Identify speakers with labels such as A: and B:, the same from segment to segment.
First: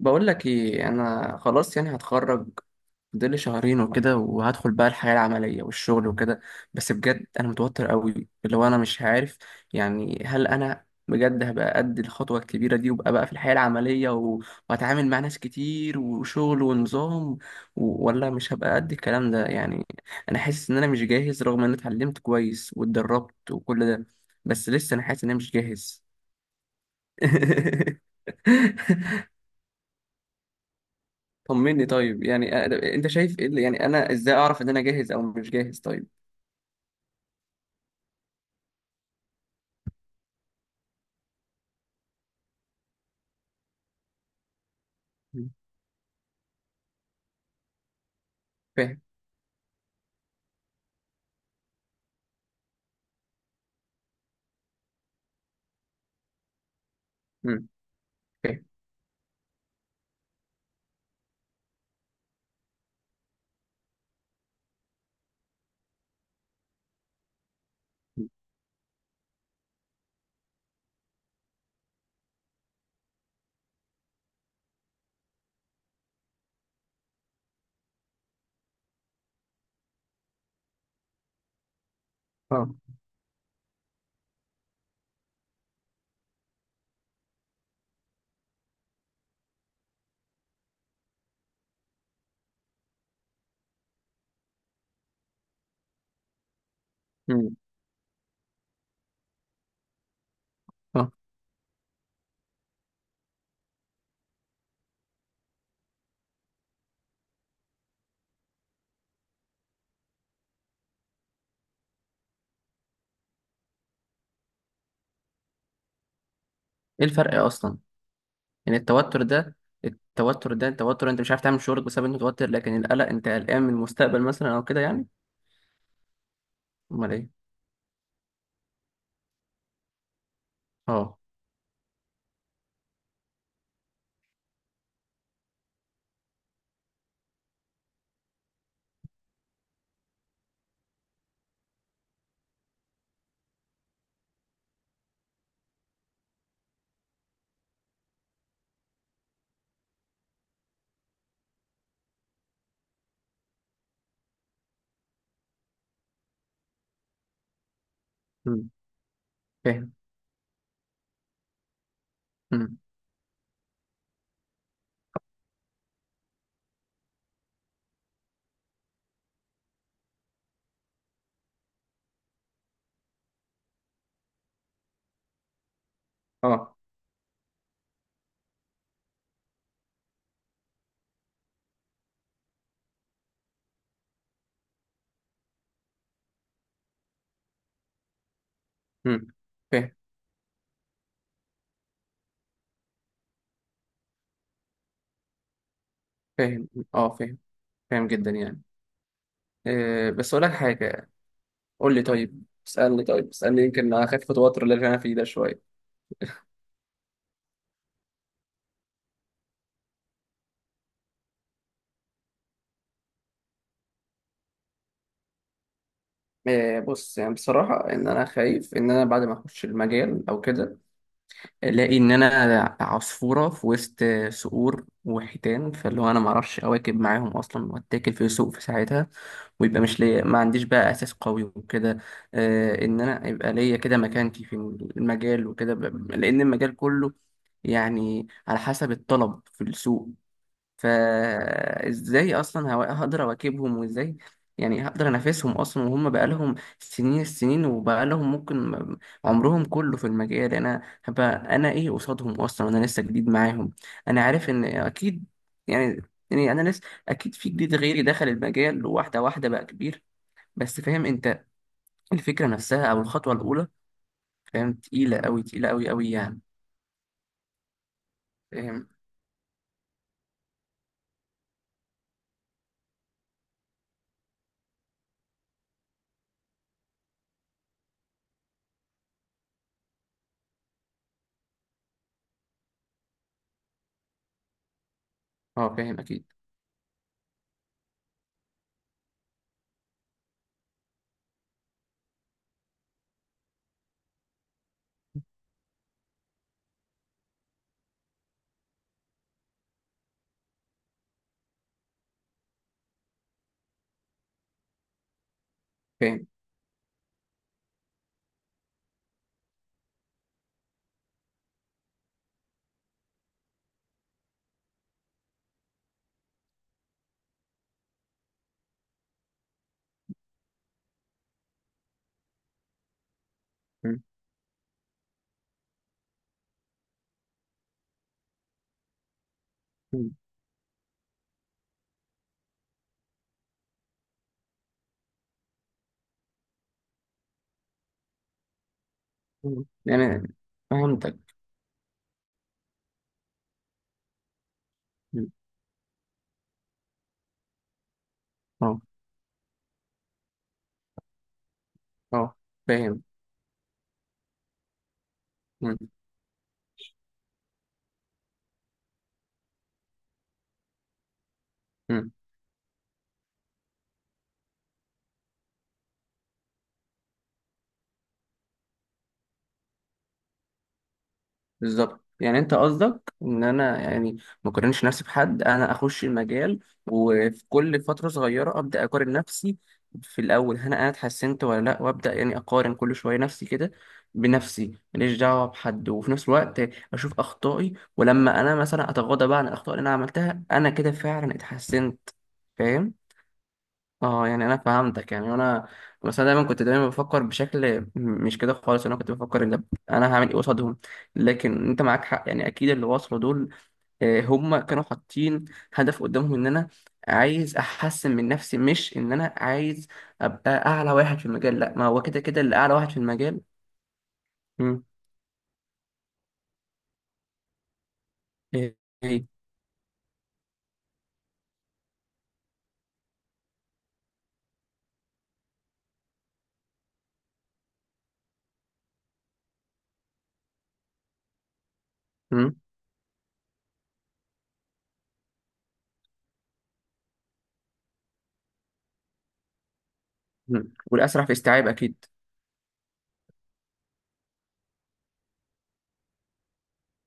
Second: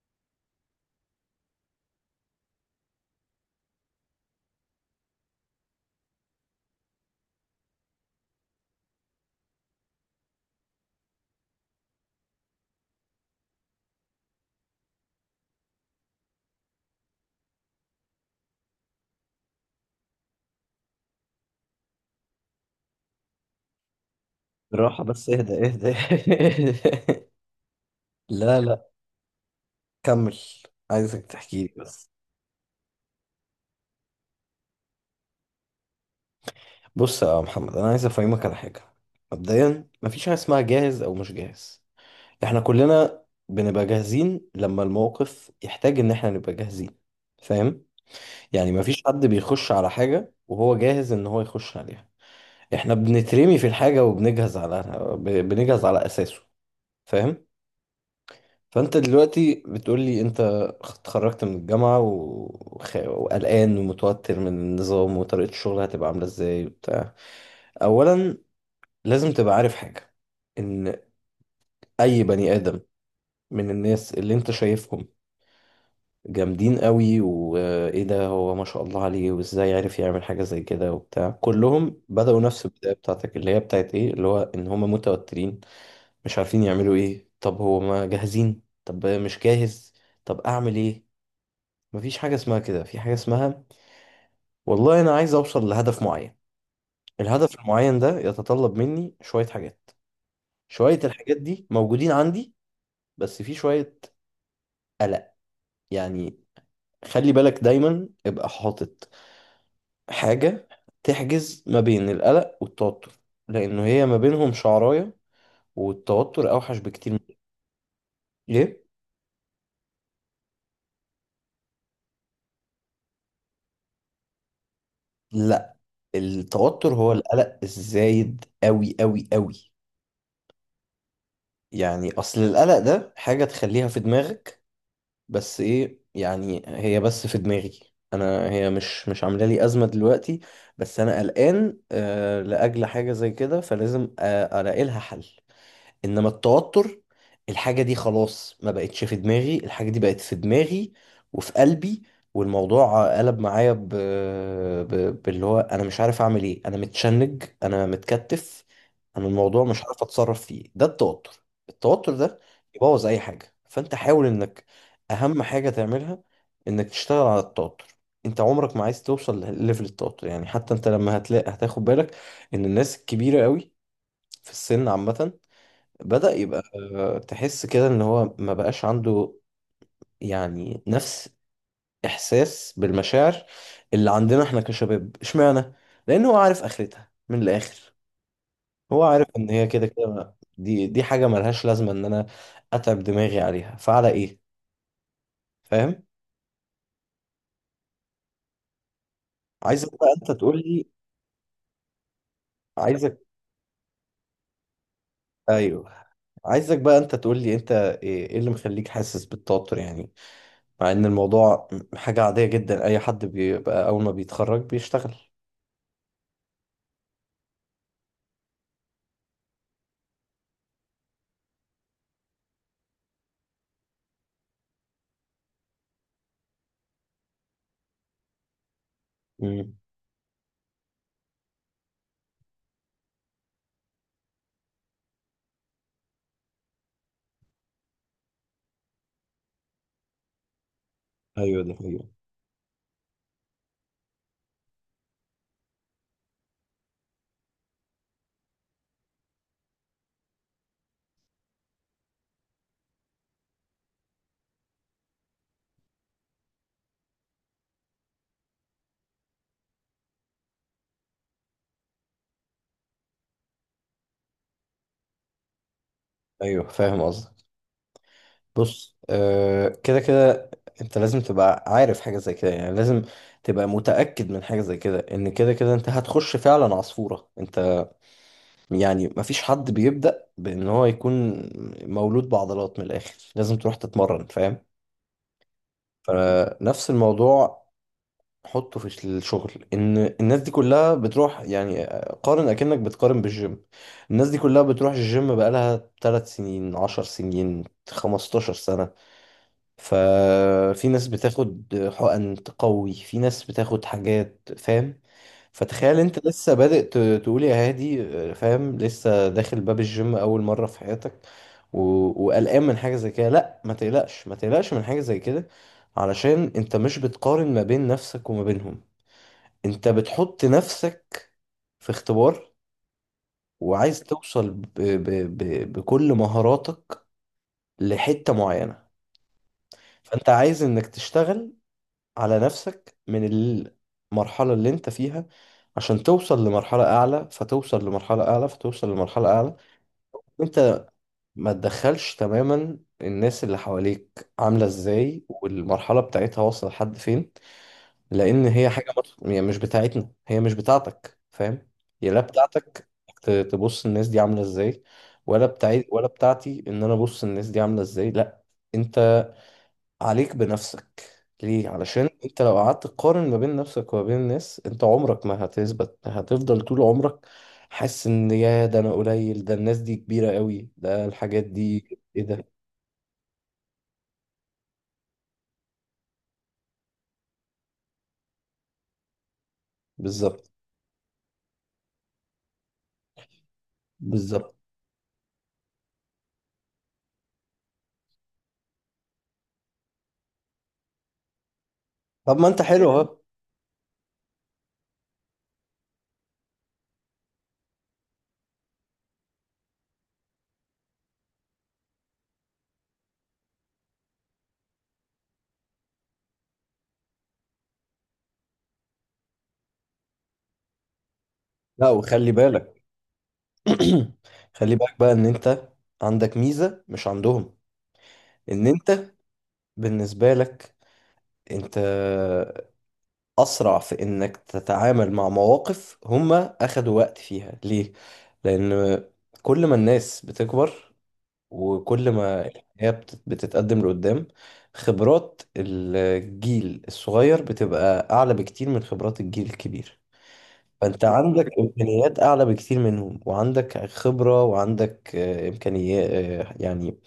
A: بقول لك ايه، انا خلاص يعني هتخرج. فاضل شهرين وكده وهدخل بقى الحياة العملية والشغل وكده. بس بجد انا متوتر قوي، اللي هو انا مش عارف يعني هل انا بجد هبقى قد الخطوة الكبيرة دي وابقى بقى في الحياة العملية وهتعامل مع ناس كتير وشغل ونظام، ولا مش هبقى قد الكلام ده يعني. انا حاسس ان انا مش جاهز، رغم ان انا اتعلمت كويس واتدربت وكل ده، بس لسه انا
B: بالراحة،
A: حاسس
B: بس
A: ان انا مش
B: اهدى اهدى.
A: جاهز.
B: لا لا. كمل. عايزك تحكي لي
A: طمني
B: بس.
A: طيب يعني انت شايف ايه يعني انا ازاي اعرف ان انا جاهز او مش جاهز طيب.
B: بص يا محمد، انا عايز افهمك على حاجة. مبدئيا، مفيش حاجة اسمها جاهز او مش جاهز. احنا كلنا بنبقى جاهزين لما
A: مم.
B: الموقف يحتاج ان احنا نبقى جاهزين. فاهم؟ يعني
A: فاهم.
B: مفيش حد بيخش على حاجة وهو جاهز ان هو يخش عليها. احنا بنترمي في الحاجة وبنجهز على بنجهز على اساسه. فاهم؟
A: مم. فاهم.
B: فانت دلوقتي بتقول لي انت اتخرجت من الجامعة وقلقان ومتوتر من النظام وطريقة الشغل هتبقى عاملة ازاي وبتاع.
A: مم.
B: اولا، لازم تبقى عارف حاجة، ان اي بني ادم من الناس اللي انت شايفهم جامدين قوي وايه ده هو ما شاء الله عليه وازاي عرف يعمل حاجة زي كده وبتاع، كلهم بدأوا نفس
A: اه.
B: البداية بتاعتك اللي هي بتاعت ايه اللي هو ان هم متوترين مش عارفين يعملوا ايه. طب هو ما جاهزين؟ طب مش جاهز؟ طب اعمل ايه؟ مفيش حاجة اسمها كده، في حاجة اسمها والله أنا عايز أوصل لهدف معين.
A: مم.
B: الهدف المعين ده يتطلب مني شوية حاجات. شوية
A: اه.
B: الحاجات دي موجودين عندي، بس في شوية قلق. يعني خلي بالك دايما ابقى حاطط حاجة تحجز ما بين القلق والتوتر، لأنه هي ما بينهم شعراية، والتوتر أوحش
A: ايه
B: بكتير
A: الفرق اصلا؟
B: ليه؟
A: يعني التوتر انت مش عارف تعمل شغلك بسبب انت متوتر، لكن القلق انت قلقان من المستقبل مثلا او كده يعني.
B: لا، التوتر هو
A: امال ايه.
B: القلق الزايد أوي أوي أوي.
A: اه.
B: يعني أصل القلق ده حاجة تخليها في دماغك، بس ايه يعني، هي بس في دماغي، انا هي مش عامله لي ازمه دلوقتي. بس انا قلقان لاجل حاجه زي كده، فلازم الاقي لها حل. انما التوتر، الحاجة دي خلاص ما بقتش في دماغي، الحاجة دي بقت في دماغي وفي قلبي. والموضوع قلب معايا باللي هو انا مش عارف اعمل ايه، انا متشنج، انا متكتف.
A: مم.
B: انا الموضوع مش
A: فاهم.
B: عارف اتصرف فيه. ده التوتر. التوتر ده
A: مم.
B: يبوظ اي حاجة، فانت حاول انك اهم حاجة تعملها انك تشتغل على التوتر. انت عمرك ما عايز توصل لليفل التوتر. يعني حتى انت لما هتلاقي هتاخد بالك ان الناس الكبيرة قوي في السن عامة بدأ يبقى،
A: اه.
B: تحس كده ان هو ما بقاش عنده يعني نفس احساس بالمشاعر اللي عندنا احنا كشباب. اشمعنى؟ لان هو عارف اخرتها من الاخر، هو
A: مم.
B: عارف ان هي كده
A: فاهم.
B: كده، دي حاجة ملهاش لازمة ان انا اتعب دماغي عليها، فعلى ايه؟ فاهم؟
A: فاهم. اه فاهم. فاهم جدا يعني.
B: عايزك بقى
A: أه
B: انت
A: بس اقول لك
B: تقول لي.
A: حاجه. قول لي طيب، اسالني
B: عايزك،
A: طيب اسالني يمكن اخف توتر اللي انا فيه ده شويه.
B: ايوه، عايزك بقى انت تقول لي انت إيه اللي مخليك حاسس بالتوتر. يعني مع ان الموضوع حاجة عادية جدا، اي حد بيبقى اول ما بيتخرج بيشتغل.
A: آه، بص يعني بصراحة إن أنا خايف إن أنا بعد ما أخش المجال أو كده ألاقي إن أنا عصفورة في وسط صقور وحيتان، فاللي هو أنا معرفش أواكب معاهم أصلا وأتاكل في سوق في ساعتها،
B: مم.
A: ويبقى مش ليا، ما عنديش بقى أساس قوي وكده. آه، إن أنا يبقى ليا كده مكانتي في المجال وكده، لأن المجال كله يعني على حسب الطلب في السوق.
B: ايوه، ده ايوه.
A: فازاي اصلا هقدر اواكبهم، وازاي يعني هقدر انافسهم اصلا وهم بقالهم سنين السنين وبقالهم ممكن عمرهم كله في المجال. انا هبقى انا ايه قصادهم اصلا؟ انا لسه جديد معاهم. انا عارف ان اكيد يعني، يعني انا لسه، اكيد في جديد غيري دخل المجال واحده واحده بقى كبير، بس فاهم انت الفكره نفسها او الخطوه الاولى. فاهم تقيله قوي، تقيله قوي قوي يعني.
B: ايوه، فاهم قصدك.
A: فاهم.
B: بص، كده كده انت لازم تبقى عارف حاجه زي كده، يعني لازم تبقى متاكد من حاجه زي كده، ان كده كده انت هتخش فعلا عصفوره. انت، يعني، مفيش حد بيبدا بان هو يكون مولود بعضلات من الاخر، لازم تروح تتمرن. فاهم؟
A: اه فاهم اكيد.
B: فنفس الموضوع حطه في الشغل، ان الناس دي كلها بتروح، يعني قارن اكنك بتقارن بالجيم. الناس دي كلها بتروح الجيم بقالها 3 سنين، 10 سنين، 15 سنة. ففي ناس بتاخد حقن تقوي، في ناس بتاخد حاجات. فاهم؟ فتخيل انت
A: فاهم.
B: لسه بادئ، تقول يا هادي. فاهم؟ لسه داخل باب الجيم اول مرة في حياتك، وقلقان من حاجة زي كده. لا، ما تقلقش ما تقلقش من حاجة زي كده، علشان انت مش بتقارن ما بين نفسك وما بينهم. انت بتحط نفسك في اختبار،
A: م-
B: وعايز توصل بكل مهاراتك لحتة معينة.
A: م-
B: فانت عايز انك تشتغل على نفسك من المرحلة اللي انت فيها، عشان توصل لمرحلة أعلى، فتوصل لمرحلة أعلى، فتوصل لمرحلة أعلى.
A: م. يعني
B: انت
A: فهمتك.
B: ما تدخلش تماما الناس اللي حواليك عاملة ازاي والمرحلة بتاعتها واصلة لحد فين، لأن هي
A: اه.
B: حاجة يعني مش بتاعتنا، هي مش بتاعتك. فاهم؟ هي لا
A: اه
B: بتاعتك
A: فاهم.
B: تبص الناس دي عاملة ازاي، ولا
A: مم،
B: بتاعت ولا بتاعتي ان انا ابص الناس دي عاملة ازاي. لا، عليك بنفسك. ليه؟ علشان
A: مم،
B: انت لو قعدت تقارن ما بين نفسك وما بين الناس، انت عمرك ما هتثبت، هتفضل طول عمرك حاسس ان يا ده انا قليل، ده الناس دي كبيرة قوي، ده الحاجات دي
A: بالظبط.
B: ايه
A: يعني
B: ده.
A: انت قصدك ان انا يعني ما اقارنش نفسي بحد، انا اخش المجال وفي كل فتره صغيره ابدا اقارن نفسي في
B: بالظبط،
A: الاول هل انا اتحسنت ولا لا، وابدا يعني اقارن كل شويه نفسي كده
B: بالظبط.
A: بنفسي، ماليش دعوه بحد، وفي نفس الوقت اشوف اخطائي، ولما انا مثلا اتغاضى بقى عن الاخطاء اللي انا عملتها انا كده فعلا اتحسنت.
B: طب ما انت حلو
A: فاهم.
B: اهو.
A: اه يعني انا فهمتك يعني انا، بس انا دايما كنت دايما بفكر بشكل مش كده خالص، انا كنت بفكر ان انا هعمل ايه قصادهم. لكن انت معاك حق، يعني اكيد اللي وصلوا دول آه، هم كانوا حاطين هدف قدامهم ان انا عايز احسن من نفسي، مش ان انا عايز ابقى اعلى واحد في المجال، لا، ما
B: لا،
A: هو كده
B: وخلي
A: كده اللي اعلى
B: بالك.
A: واحد في المجال.
B: خلي
A: مم.
B: بالك بقى ان انت عندك ميزة مش عندهم، ان
A: ايه
B: انت،
A: ايه.
B: بالنسبة لك، انت أسرع في إنك تتعامل مع مواقف هما أخدوا وقت فيها. ليه؟ لأن كل ما الناس بتكبر، وكل ما
A: مم.
B: الحياة بتتقدم لقدام، خبرات الجيل الصغير بتبقى أعلى بكتير من خبرات الجيل الكبير.
A: مم.
B: فأنت
A: والاسرع في
B: عندك
A: استيعاب اكيد.
B: إمكانيات أعلى بكتير منهم، وعندك خبرة، وعندك إمكانيات، يعني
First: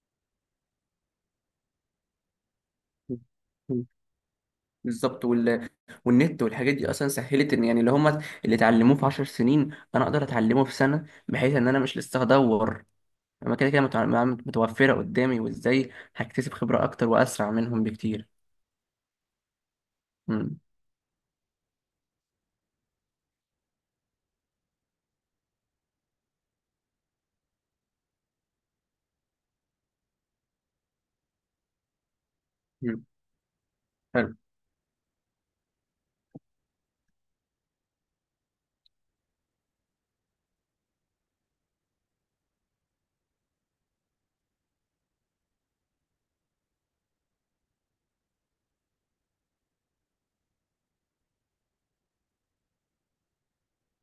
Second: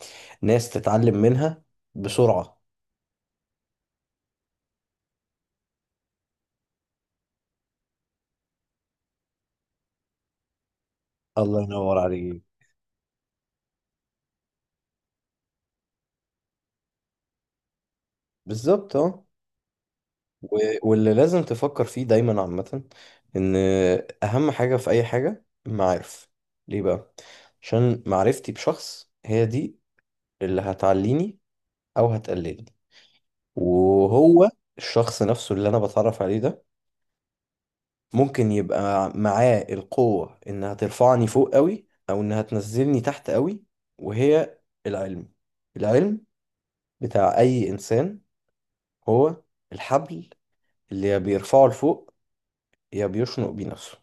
B: ناس تتعلم منها بسرعة.
A: مم. بالظبط. والنت والحاجات دي اصلا سهلت ان يعني اللي هم اللي اتعلموه في 10 سنين انا اقدر اتعلمه في سنه، بحيث
B: الله
A: ان انا
B: ينور
A: مش لسه
B: عليك.
A: هدور، انا كده كده متوفره قدامي، وازاي هكتسب خبره اكتر واسرع منهم بكتير.
B: بالظبط، اه.
A: امم.
B: و- واللي لازم تفكر فيه دايما عامة، ان اهم حاجة في اي حاجة المعارف. ليه بقى؟ عشان معرفتي بشخص هي دي اللي هتعليني او هتقللني.
A: امم. حلو.
B: وهو الشخص نفسه اللي انا بتعرف عليه ده ممكن يبقى معاه القوة انها ترفعني فوق قوي، او انها تنزلني تحت قوي. وهي العلم، العلم بتاع اي انسان هو الحبل اللي يا بيرفعه لفوق يا بيشنق بيه نفسه.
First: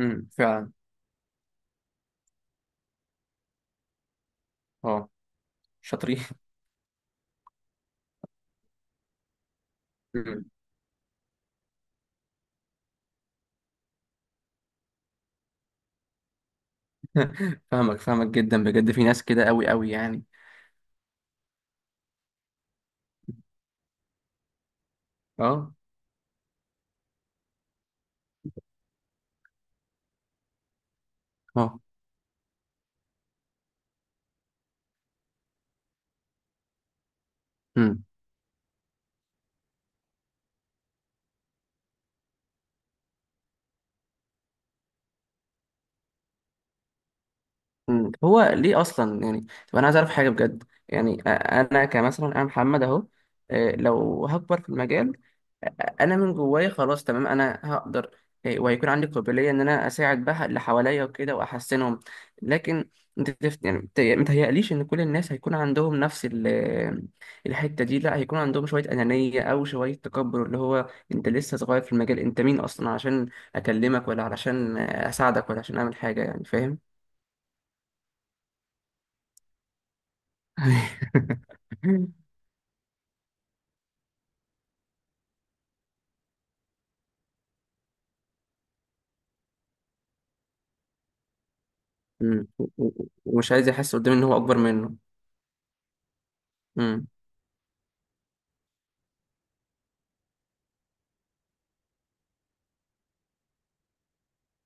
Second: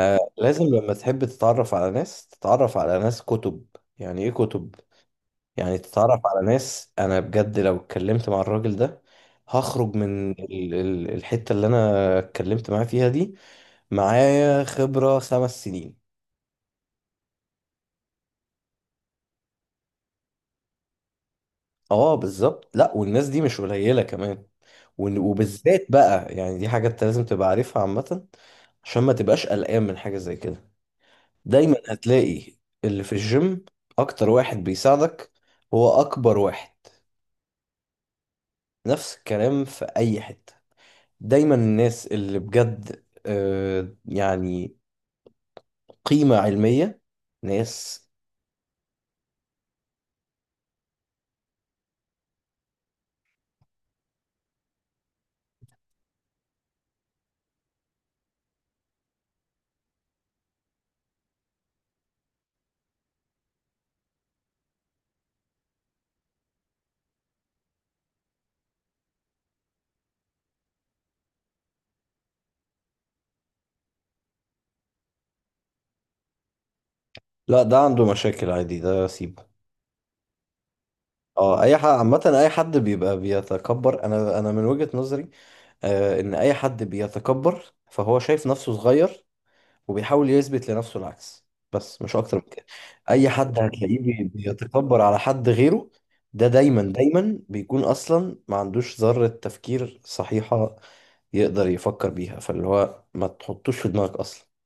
A: فعلا.
B: لما تحب تتعرف على ناس، تتعرف على ناس كتب. يعني ايه كتب؟
A: اه
B: يعني
A: شاطرين.
B: تتعرف على ناس، انا بجد لو اتكلمت مع الراجل ده هخرج من
A: أمم.
B: الحتة اللي انا اتكلمت معاه فيها دي معايا خبرة 5 سنين.
A: فاهمك، فاهمك جدا بجد، في ناس كده قوي قوي يعني.
B: اه، بالظبط. لا، والناس دي مش قليلة كمان.
A: اه.
B: وبالذات بقى، يعني دي حاجة انت لازم تبقى عارفها عامة، عشان ما تبقاش قلقان من حاجة زي كده. دايما
A: اه.
B: هتلاقي اللي في الجيم اكتر واحد بيساعدك هو اكبر واحد.
A: امم.
B: نفس الكلام في أي حتة. دايما الناس اللي بجد، يعني قيمة علمية، ناس.
A: أمم. هو ليه اصلا يعني؟ طب انا عايز اعرف حاجه بجد. يعني انا كمثلا انا محمد اهو، آه، لو هكبر في المجال انا من جوايا خلاص تمام انا هقدر. إيه، وهيكون عندي قابليه ان انا اساعد بقى اللي حواليا وكده واحسنهم. لكن انت يعني متهيأليش ان كل الناس هيكون عندهم نفس الحته دي، لا، هيكون عندهم شويه انانيه او شويه تكبر، اللي هو انت لسه صغير في المجال، انت مين اصلا عشان اكلمك، ولا علشان اساعدك، ولا عشان اعمل حاجه يعني، فاهم.
B: لا، ده عنده مشاكل عادي، ده سيبه. اه، اي حد عامة، اي حد بيبقى بيتكبر، انا من وجهة نظري ان اي حد بيتكبر فهو شايف نفسه صغير، وبيحاول يثبت لنفسه العكس، بس مش اكتر من
A: مم.
B: كده. اي
A: ومش
B: حد
A: عايز يحس
B: هتلاقيه
A: قدامي ان هو اكبر
B: بيتكبر على حد غيره، ده دايما
A: منه.
B: دايما بيكون اصلا ما عندوش ذرة تفكير صحيحة يقدر يفكر بيها، فاللي هو ما تحطوش في دماغك اصلا.